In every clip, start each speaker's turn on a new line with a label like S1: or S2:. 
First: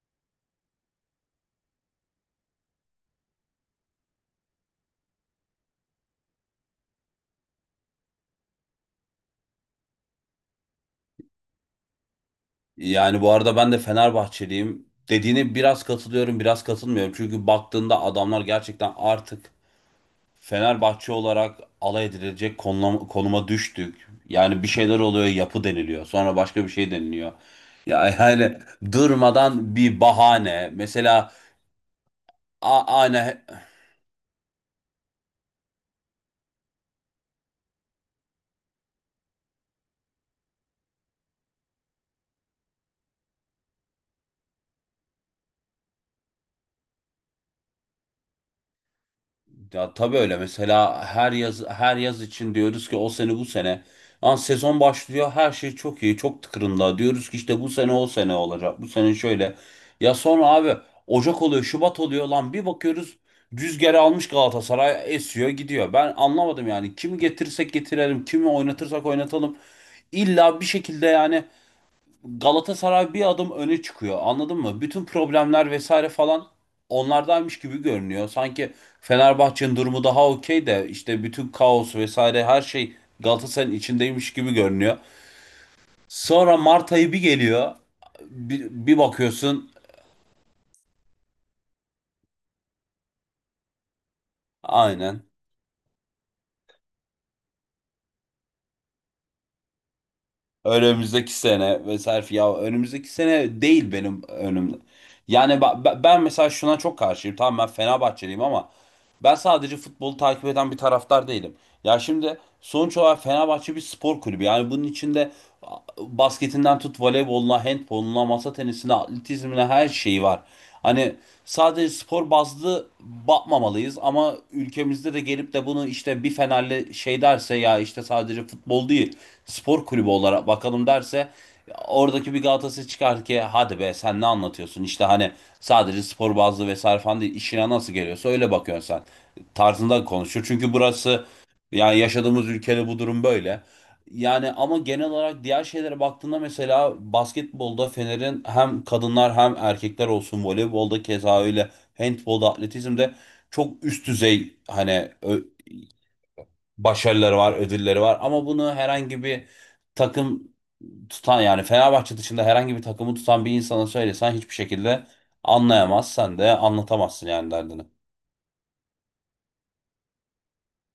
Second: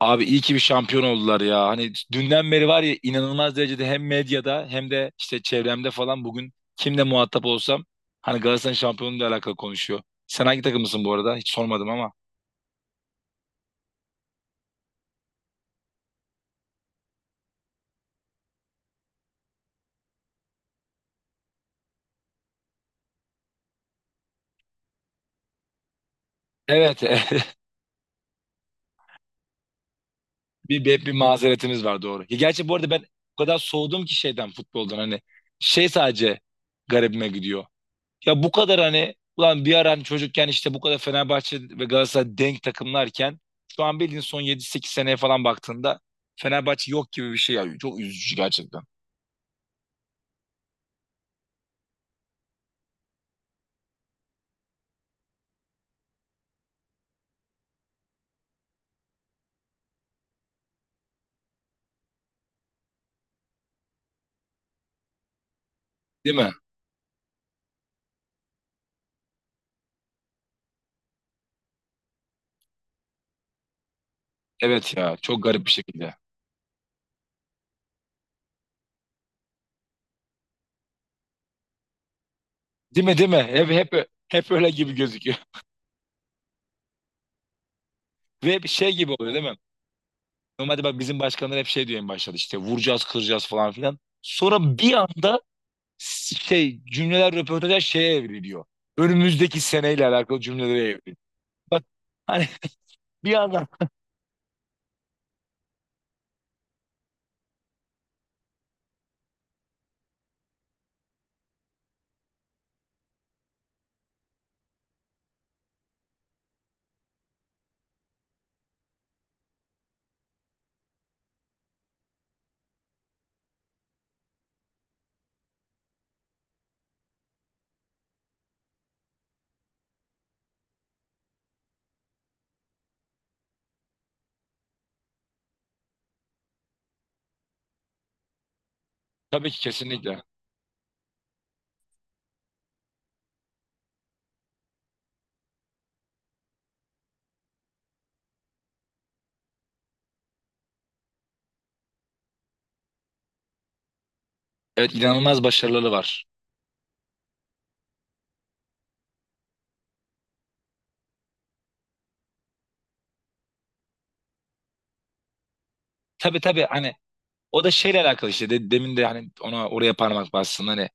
S1: Abi iyi ki bir şampiyon oldular ya. Hani dünden beri var ya inanılmaz derecede hem medyada hem de işte çevremde falan bugün kimle muhatap olsam hani Galatasaray'ın şampiyonluğuyla alakalı konuşuyor. Sen hangi takımısın bu arada? Hiç sormadım ama.
S2: Yani bu arada ben de Fenerbahçeliyim. Dediğine biraz katılıyorum, biraz katılmıyorum. Çünkü baktığında adamlar gerçekten artık Fenerbahçe olarak alay edilecek konuma düştük. Yani bir şeyler oluyor, yapı deniliyor. Sonra başka bir şey
S1: Evet.
S2: deniliyor. Ya yani durmadan bir bahane.
S1: Bir
S2: Mesela
S1: mazeretimiz var doğru. Ya gerçi bu
S2: a-
S1: arada ben o
S2: aynı
S1: kadar soğudum ki şeyden futboldan hani şey sadece garibime gidiyor. Ya bu kadar hani ulan bir ara hani çocukken işte bu kadar Fenerbahçe ve Galatasaray denk takımlarken şu an bildiğin son yedi sekiz seneye falan baktığında Fenerbahçe yok gibi bir şey ya. Çok üzücü gerçekten.
S2: Ya tabii öyle, mesela her yaz için diyoruz ki o sene bu sene. Lan sezon başlıyor, her şey çok iyi, çok tıkırında, diyoruz ki işte bu sene o sene olacak, bu sene şöyle. Ya sonra abi Ocak oluyor, Şubat oluyor, lan bir bakıyoruz, rüzgarı almış Galatasaray esiyor gidiyor. Ben
S1: Değil mi?
S2: anlamadım yani, kimi getirsek getirelim, kimi oynatırsak oynatalım, illa bir şekilde yani Galatasaray bir adım öne çıkıyor. Anladın mı?
S1: Evet
S2: Bütün
S1: ya çok garip bir
S2: problemler vesaire
S1: şekilde.
S2: falan onlardaymış gibi görünüyor. Sanki Fenerbahçe'nin durumu daha okey de, işte bütün kaos vesaire her şey
S1: Değil mi değil mi? Hep,
S2: Galatasaray'ın
S1: hep,
S2: içindeymiş
S1: hep
S2: gibi
S1: öyle gibi
S2: görünüyor.
S1: gözüküyor.
S2: Sonra Mart ayı bir geliyor.
S1: Ve bir
S2: Bir,
S1: şey
S2: bir
S1: gibi oluyor değil mi?
S2: bakıyorsun.
S1: Normalde bak bizim başkanlar hep şey diyor en başta işte vuracağız kıracağız falan filan. Sonra bir
S2: Aynen,
S1: anda şey cümleler röportajlar şeye evriliyor. Önümüzdeki seneyle alakalı cümlelere evriliyor.
S2: önümüzdeki
S1: Bak
S2: sene vesaire.
S1: hani
S2: Ya önümüzdeki
S1: bir
S2: sene
S1: anda.
S2: değil, benim önümde. Yani ben mesela şuna çok karşıyım. Tamam, ben Fenerbahçeliyim ama ben sadece futbolu takip eden bir taraftar değilim. Ya şimdi sonuç olarak Fenerbahçe bir spor kulübü. Yani bunun içinde basketinden tut, voleyboluna, handboluna, masa tenisine, atletizmine, her şeyi var. Hani sadece spor bazlı bakmamalıyız ama ülkemizde de gelip de bunu, işte bir Fenerli şey derse ya, işte sadece futbol değil, spor kulübü olarak bakalım derse, oradaki bir Galatasaray çıkar ki hadi be sen ne anlatıyorsun işte, hani sadece spor bazlı vesaire falan değil, işine nasıl geliyorsa öyle bakıyorsun sen
S1: Tabii ki
S2: tarzında
S1: kesinlikle.
S2: konuşuyor. Çünkü burası, yani yaşadığımız ülkede bu durum böyle. Yani ama genel olarak diğer şeylere baktığında, mesela basketbolda Fener'in hem kadınlar hem erkekler olsun, voleybolda keza öyle, handbolda, atletizmde çok üst düzey,
S1: Evet
S2: hani
S1: inanılmaz başarıları var.
S2: başarıları var, ödülleri var, ama bunu herhangi bir takım tutan, yani Fenerbahçe dışında herhangi bir takımı tutan bir insana söylesen hiçbir şekilde anlayamaz, sen
S1: Tabii
S2: de
S1: tabii hani
S2: anlatamazsın yani
S1: o da
S2: derdini.
S1: şeyle alakalı işte demin de hani ona oraya parmak bastın hani.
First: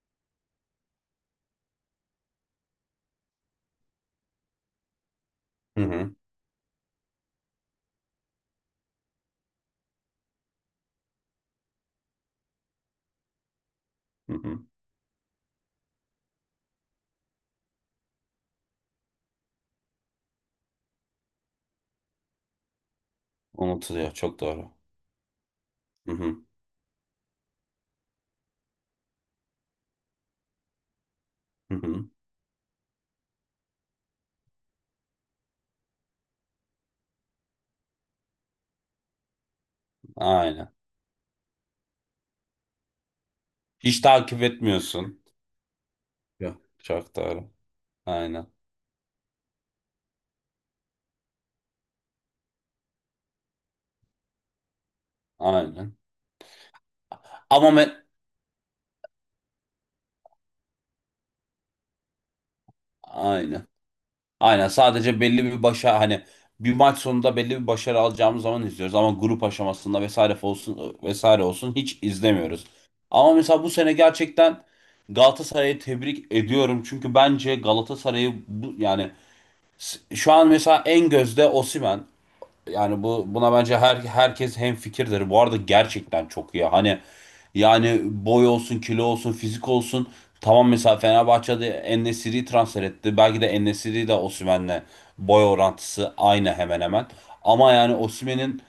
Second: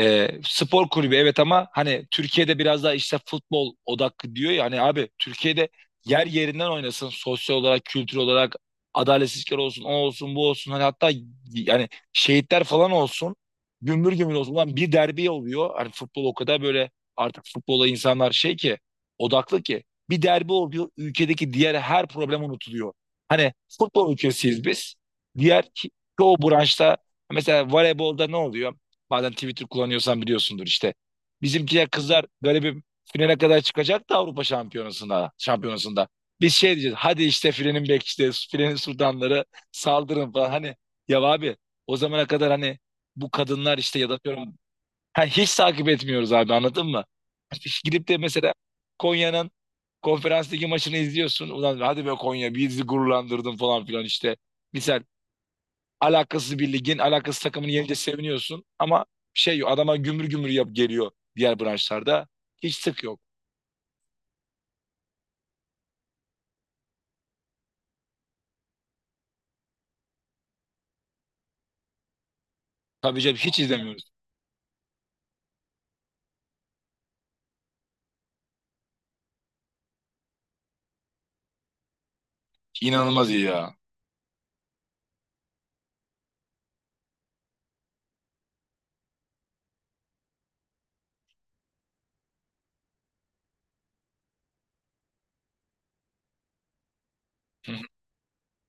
S1: E, spor kulübü evet ama hani Türkiye'de biraz daha işte futbol odaklı diyor ya hani abi Türkiye'de
S2: Hı hı,
S1: yer yerinden oynasın sosyal olarak kültür olarak adaletsizlikler olsun o olsun bu olsun hani hatta yani şehitler falan olsun gümbür gümbür
S2: hı
S1: olsun.
S2: hı.
S1: Ulan bir derbi oluyor hani futbol o kadar böyle artık futbola insanlar şey ki odaklı ki bir derbi oluyor ülkedeki diğer her problem unutuluyor hani futbol
S2: Unutuluyor, çok
S1: ülkesiyiz
S2: doğru.
S1: biz diğer
S2: Hı
S1: çoğu
S2: hı.
S1: branşta mesela voleybolda ne oluyor. Bazen Twitter kullanıyorsan biliyorsundur işte.
S2: Hı
S1: Bizimkiler
S2: hı.
S1: kızlar galibim finale kadar çıkacak da Avrupa Şampiyonası'nda. Şampiyonası'nda. Biz şey diyeceğiz. Hadi işte filenin bek işte filenin sultanları saldırın falan.
S2: Aynen.
S1: Hani ya abi o zamana kadar hani bu kadınlar işte
S2: Hiç
S1: ya da
S2: takip
S1: diyorum,
S2: etmiyorsun.
S1: ha, hiç takip etmiyoruz abi
S2: Ya.
S1: anladın mı?
S2: Çok doğru.
S1: Hiç gidip de
S2: Aynen.
S1: mesela Konya'nın konferans ligi maçını izliyorsun. Ulan hadi be Konya bizi gururlandırdın falan filan işte. Misal
S2: Aynen.
S1: alakasız bir ligin, alakasız takımını
S2: Ama
S1: yenince
S2: me-
S1: seviniyorsun ama şey yok, adama gümür gümür yap geliyor diğer branşlarda. Hiç sık yok.
S2: aynen. Aynen. Sadece belli bir başa hani, bir maç sonunda belli bir başarı alacağımız zaman izliyoruz ama grup aşamasında vesaire olsun vesaire olsun hiç izlemiyoruz.
S1: Tabii
S2: Ama
S1: canım hiç
S2: mesela bu sene
S1: izlemiyoruz.
S2: gerçekten Galatasaray'ı tebrik ediyorum. Çünkü bence Galatasaray'ı bu, yani şu an mesela en gözde Osimhen. Yani bu
S1: İnanılmaz iyi
S2: buna
S1: ya.
S2: bence herkes hemfikirdir. Bu arada gerçekten çok iyi. Hani yani boy olsun, kilo olsun, fizik olsun. Tamam, mesela Fenerbahçe'de En-Nesyri'yi transfer etti. Belki de En-Nesyri de Osimhen'le boy orantısı aynı hemen hemen.
S1: Hı
S2: Ama
S1: hı.
S2: yani Osimhen'in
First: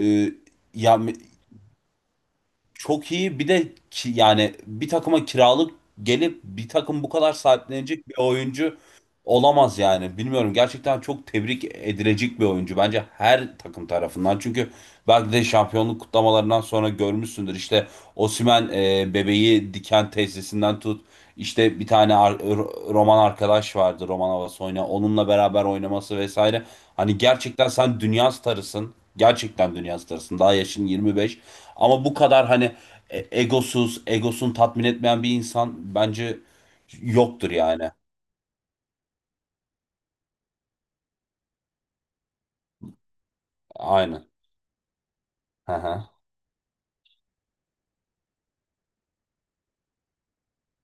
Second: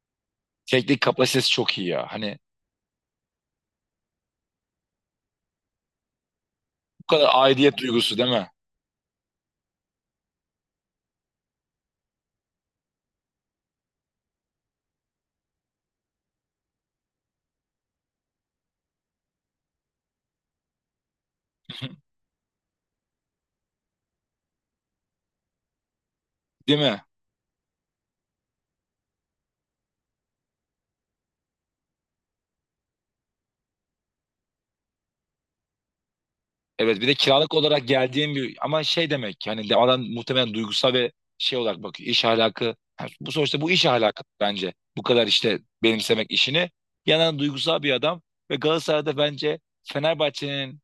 S2: e, ya
S1: Teknik kapasitesi çok iyi ya. Hani
S2: çok iyi. Bir de ki, yani bir takıma kiralık gelip bir takım
S1: bu
S2: bu
S1: kadar
S2: kadar
S1: aidiyet
S2: sahiplenecek bir
S1: duygusu değil mi?
S2: oyuncu olamaz yani. Bilmiyorum, gerçekten çok tebrik edilecek bir oyuncu bence her takım tarafından. Çünkü belki de şampiyonluk kutlamalarından sonra görmüşsündür. İşte Osimhen, bebeği diken tesisinden tut. İşte
S1: Hı
S2: bir
S1: hı.
S2: tane Roman arkadaş vardı, Roman Avasoyna. Onunla beraber oynaması vesaire.
S1: Değil mi?
S2: Hani gerçekten sen dünya starısın. Gerçekten dünya starısın. Daha yaşın 25. Ama bu kadar hani egosuz, egosunu tatmin etmeyen bir insan bence
S1: Evet bir de
S2: yoktur
S1: kiralık olarak
S2: yani.
S1: geldiğim bir ama şey demek ki, hani de adam muhtemelen duygusal ve şey olarak bakıyor iş ahlakı yani bu sonuçta bu iş ahlakı
S2: Aynen.
S1: bence bu kadar işte
S2: Hı hı.
S1: benimsemek işini yanan duygusal bir adam ve Galatasaray'da bence Fenerbahçe'nin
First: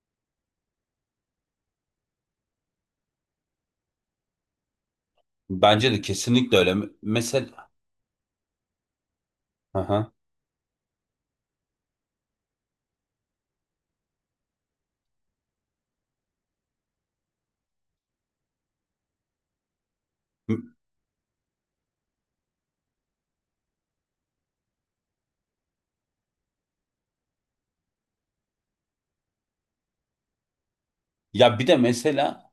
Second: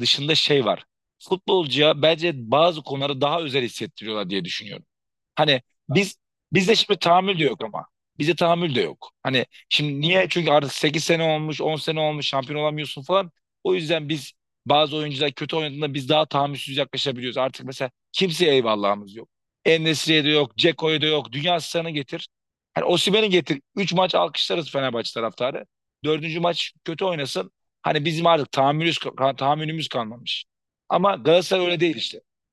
S1: dışında şey var futbolcuya bence bazı konuları daha özel hissettiriyorlar diye düşünüyorum. Hani
S2: Bence de
S1: biz
S2: kesinlikle
S1: bizde
S2: öyle.
S1: şimdi tahammül de yok
S2: Mesela
S1: ama. Bizde tahammül de yok. Hani
S2: hı
S1: şimdi
S2: hı.
S1: niye? Çünkü artık 8 sene olmuş, 10 sene olmuş, şampiyon olamıyorsun falan. O yüzden biz bazı oyuncular kötü oynadığında biz daha tahammülsüz yaklaşabiliyoruz. Artık mesela kimseye eyvallahımız yok. En-Nesyri'ye de yok, Dzeko'ya da yok. Dünya asistanı getir. Hani Osimhen'i getir. 3 maç alkışlarız Fenerbahçe taraftarı. Dördüncü maç kötü oynasın. Hani bizim artık tahammülümüz kalmamış. Ama
S2: Ya
S1: Galatasaray
S2: bir de
S1: öyle değil işte.
S2: mesela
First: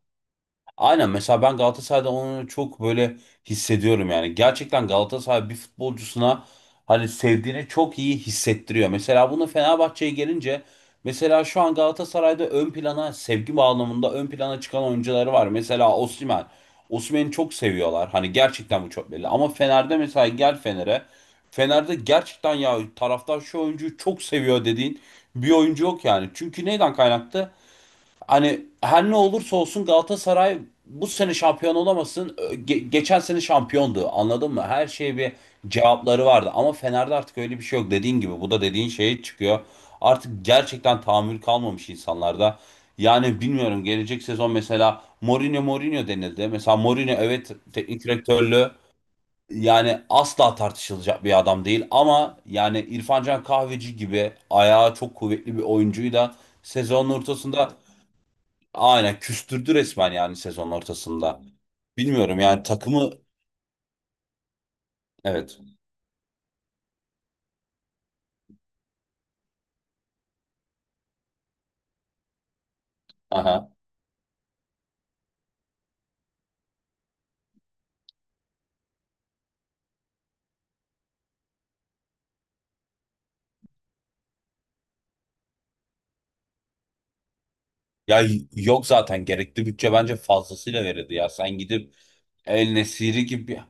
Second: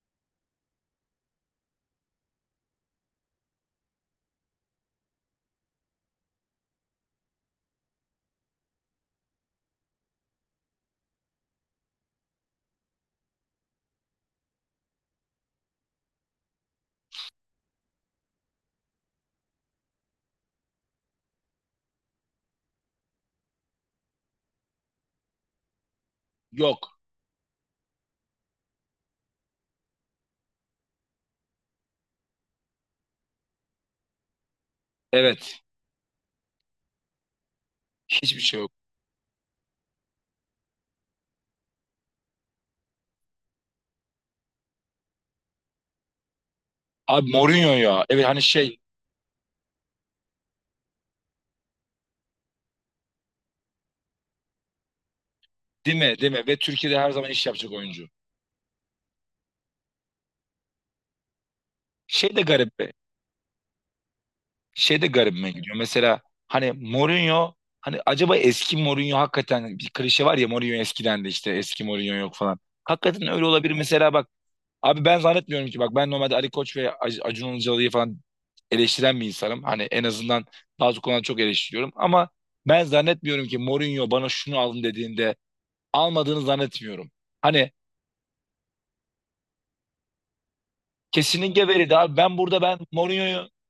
S2: aynen, mesela ben Galatasaray'da onu çok böyle hissediyorum yani. Gerçekten Galatasaray bir futbolcusuna hani sevdiğini çok iyi hissettiriyor. Mesela bunu Fenerbahçe'ye gelince, mesela şu an Galatasaray'da ön plana, sevgi bağlamında ön plana çıkan oyuncuları var. Mesela Osimhen. Osimhen'i çok seviyorlar. Hani gerçekten bu çok belli. Ama Fener'de, mesela gel Fener'e. Fener'de gerçekten ya, taraftar şu oyuncuyu çok seviyor dediğin bir oyuncu yok yani. Çünkü neyden
S1: Yok.
S2: kaynaklı? Hani her ne olursa olsun Galatasaray bu sene şampiyon olamasın. Geçen sene şampiyondu. Anladın mı? Her şeye bir
S1: Evet.
S2: cevapları vardı. Ama Fener'de artık öyle bir şey yok. Dediğin
S1: Hiçbir
S2: gibi bu
S1: şey
S2: da
S1: yok.
S2: dediğin şeye çıkıyor. Artık gerçekten tahammül kalmamış insanlarda. Yani bilmiyorum, gelecek sezon mesela Mourinho denildi. Mesela Mourinho,
S1: Abi
S2: evet,
S1: Mourinho
S2: teknik
S1: ya. Evet hani
S2: direktörlüğü
S1: şey.
S2: yani asla tartışılacak bir adam değil, ama yani İrfan Can Kahveci gibi ayağı çok kuvvetli bir
S1: Değil
S2: oyuncuyu
S1: mi değil
S2: da
S1: mi? Ve Türkiye'de
S2: sezonun
S1: her zaman iş
S2: ortasında
S1: yapacak oyuncu.
S2: aynen küstürdü resmen, yani sezon ortasında.
S1: Şey
S2: Bilmiyorum
S1: de
S2: yani
S1: garip be.
S2: takımı.
S1: Şey de garibime
S2: Evet.
S1: gidiyor. Mesela hani Mourinho hani acaba eski Mourinho hakikaten bir klişe var ya Mourinho eskiden de işte eski Mourinho yok falan. Hakikaten öyle
S2: Aha.
S1: olabilir mesela bak. Abi ben zannetmiyorum ki bak ben normalde Ali Koç ve Acun Ilıcalı'yı falan eleştiren bir insanım. Hani en azından bazı konularda çok eleştiriyorum ama ben zannetmiyorum ki Mourinho bana şunu alın dediğinde almadığını zannetmiyorum. Hani
S2: Ya yok zaten, gerekli bütçe bence fazlasıyla verildi ya. Sen
S1: kesinlikle
S2: gidip
S1: veriydi abi. Ben burada
S2: El Nesiri
S1: Mourinho'yu
S2: gibi,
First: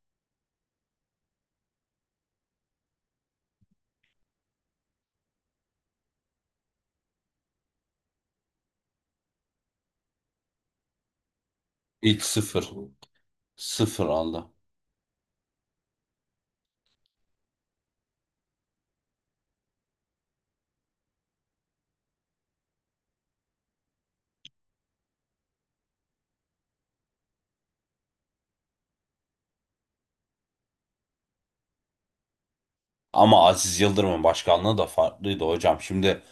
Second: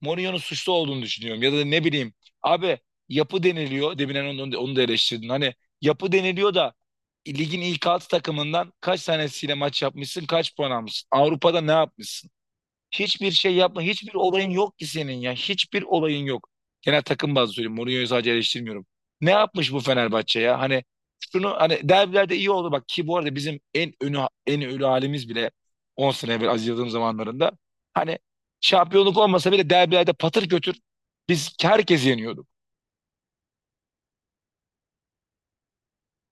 S1: Mourinho'nun suçlu olduğunu düşünüyorum. Ya da ne bileyim. Abi yapı deniliyor. Demin onu da eleştirdin. Hani yapı deniliyor da ligin ilk altı takımından kaç tanesiyle maç yapmışsın? Kaç puan almışsın? Avrupa'da ne
S2: ilk
S1: yapmışsın?
S2: sıfır.
S1: Hiçbir şey yapma.
S2: Sıfır
S1: Hiçbir olayın
S2: aldı.
S1: yok ki senin ya. Hiçbir olayın yok. Genel takım bazlı söyleyeyim. Mourinho'yu sadece eleştirmiyorum. Ne yapmış bu Fenerbahçe ya? Hani şunu hani derbilerde iyi oldu bak ki bu arada bizim en ölü halimiz bile 10 sene evvel Aziz Yıldırım zamanlarında hani şampiyonluk olmasa bile derbilerde patır götür biz herkesi yeniyorduk.
S2: Ama Aziz Yıldırım'ın başkanlığı da farklıydı hocam. Şimdi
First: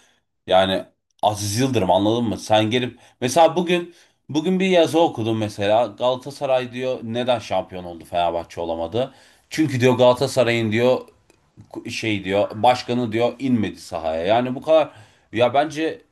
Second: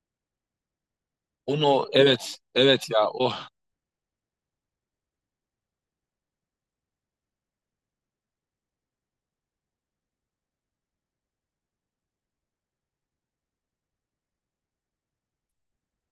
S2: yani Aziz
S1: Onu
S2: Yıldırım, anladın
S1: evet
S2: mı? Sen
S1: evet
S2: gelip
S1: ya o
S2: mesela bugün bir yazı okudum mesela. Galatasaray diyor neden şampiyon oldu, Fenerbahçe olamadı? Çünkü diyor Galatasaray'ın diyor şey, diyor başkanı diyor, inmedi sahaya. Yani bu kadar, ya bence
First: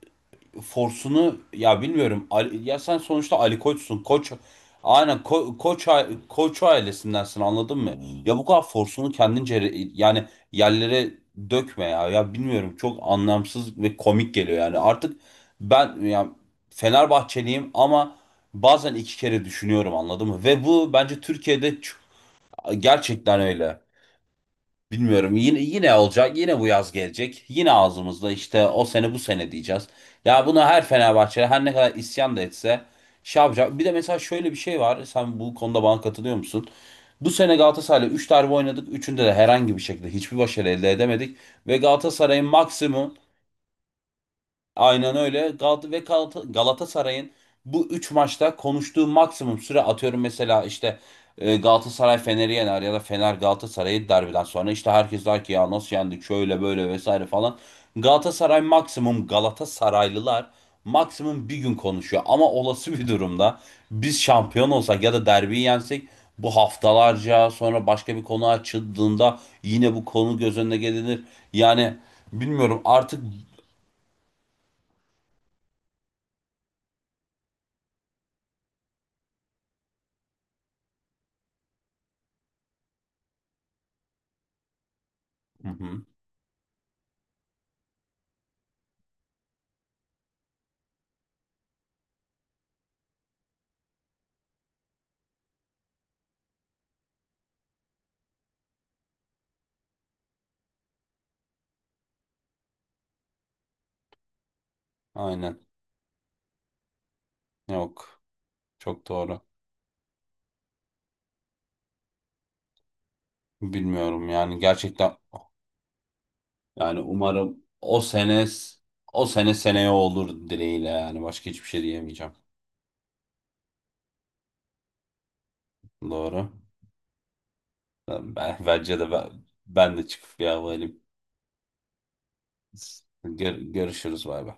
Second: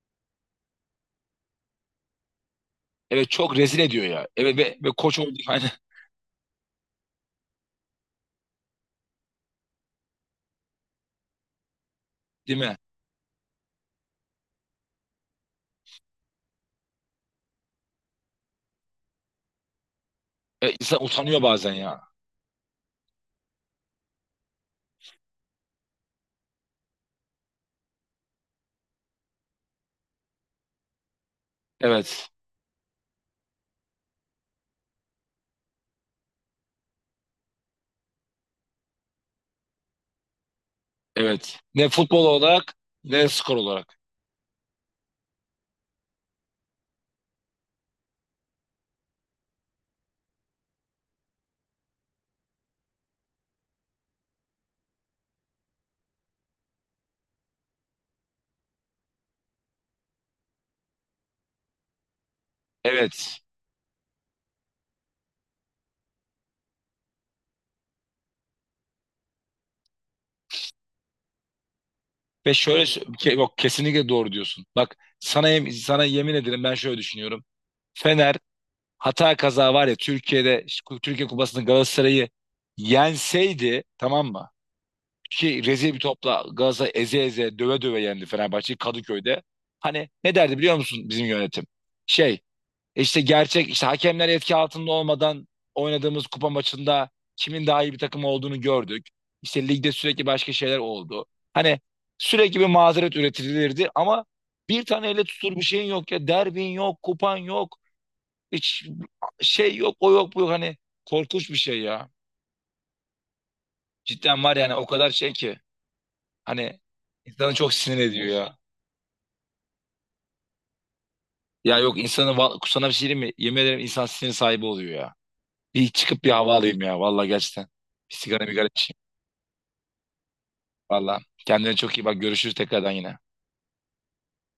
S2: forsunu, ya bilmiyorum, ya sen
S1: evet
S2: sonuçta
S1: çok
S2: Ali
S1: rezil
S2: Koç'sun.
S1: ediyor ya.
S2: Koç,
S1: Evet ve
S2: aynen,
S1: koç oldu
S2: ko-
S1: hani
S2: Koç a- Koç ailesindensin, anladın mı? Ya bu kadar forsunu kendince yani yerlere dökme ya. Ya
S1: değil
S2: bilmiyorum,
S1: mi?
S2: çok anlamsız ve komik geliyor yani. Artık ben ya Fenerbahçeliyim, ama bazen iki kere düşünüyorum, anladın mı? Ve
S1: E,
S2: bu
S1: insan
S2: bence
S1: utanıyor
S2: Türkiye'de
S1: bazen ya.
S2: gerçekten öyle. Bilmiyorum, yine olacak, yine bu yaz gelecek, yine ağzımızda işte o sene bu sene diyeceğiz. Ya buna her Fenerbahçe her ne kadar
S1: Evet.
S2: isyan da etse şey yapacak. Bir de mesela şöyle bir şey var, sen bu konuda bana katılıyor musun? Bu sene Galatasaray'la 3 derbi oynadık, 3'ünde de herhangi bir şekilde hiçbir başarı elde edemedik.
S1: Evet.
S2: Ve
S1: Ne futbol
S2: Galatasaray'ın
S1: olarak
S2: maksimum,
S1: ne skor olarak.
S2: aynen öyle. Galatasaray'ın bu 3 maçta konuştuğu maksimum süre, atıyorum mesela işte, Galatasaray Fener'i yener ya da Fener Galatasaray'ı, derbiden sonra işte herkes der ki ya nasıl yendik şöyle böyle vesaire falan. Galatasaray maksimum, Galatasaraylılar maksimum bir gün konuşuyor, ama olası bir
S1: Evet.
S2: durumda biz şampiyon olsak ya da derbiyi yensek, bu haftalarca sonra başka bir konu açıldığında yine bu konu göz önüne gelinir. Yani
S1: Ve
S2: bilmiyorum
S1: şöyle
S2: artık.
S1: yok kesinlikle doğru diyorsun. Bak sana sana yemin ederim ben şöyle düşünüyorum. Fener hata kaza var ya Türkiye'de şu Türkiye Kupası'nda Galatasaray'ı yenseydi tamam mı? Ki
S2: Hı
S1: rezil bir
S2: hı.
S1: topla Galatasaray eze eze döve döve yendi Fenerbahçe'yi Kadıköy'de. Hani ne derdi biliyor musun bizim yönetim? Şey. İşte gerçek işte hakemler etki altında olmadan oynadığımız kupa maçında kimin daha iyi bir takım olduğunu gördük. İşte ligde sürekli başka şeyler oldu. Hani sürekli bir mazeret üretilirdi ama bir tane elle tutulur
S2: Aynen.
S1: bir şeyin yok ya. Derbin yok, kupan yok.
S2: Yok.
S1: Hiç
S2: Çok doğru.
S1: şey yok, o yok, bu yok. Hani korkunç bir şey ya.
S2: Bilmiyorum
S1: Cidden var
S2: yani,
S1: yani o kadar
S2: gerçekten
S1: şey ki. Hani
S2: yani
S1: insanı
S2: umarım,
S1: çok sinir
S2: o
S1: ediyor
S2: sene
S1: ya.
S2: o sene seneye olur dileğiyle, yani başka hiçbir
S1: Ya
S2: şey
S1: yok
S2: diyemeyeceğim.
S1: sana bir şey diyeyim mi? Yemin ederim insan sinir sahibi oluyor ya. Bir çıkıp bir
S2: Doğru.
S1: hava alayım ya. Vallahi gerçekten. Bir
S2: Ben,
S1: sigara
S2: ben-
S1: migara içeyim.
S2: bence de ben, ben de çıkıp bir hava alayım.
S1: Vallahi. Kendine çok iyi bak. Görüşürüz tekrardan yine.
S2: Görüşürüz bay bay.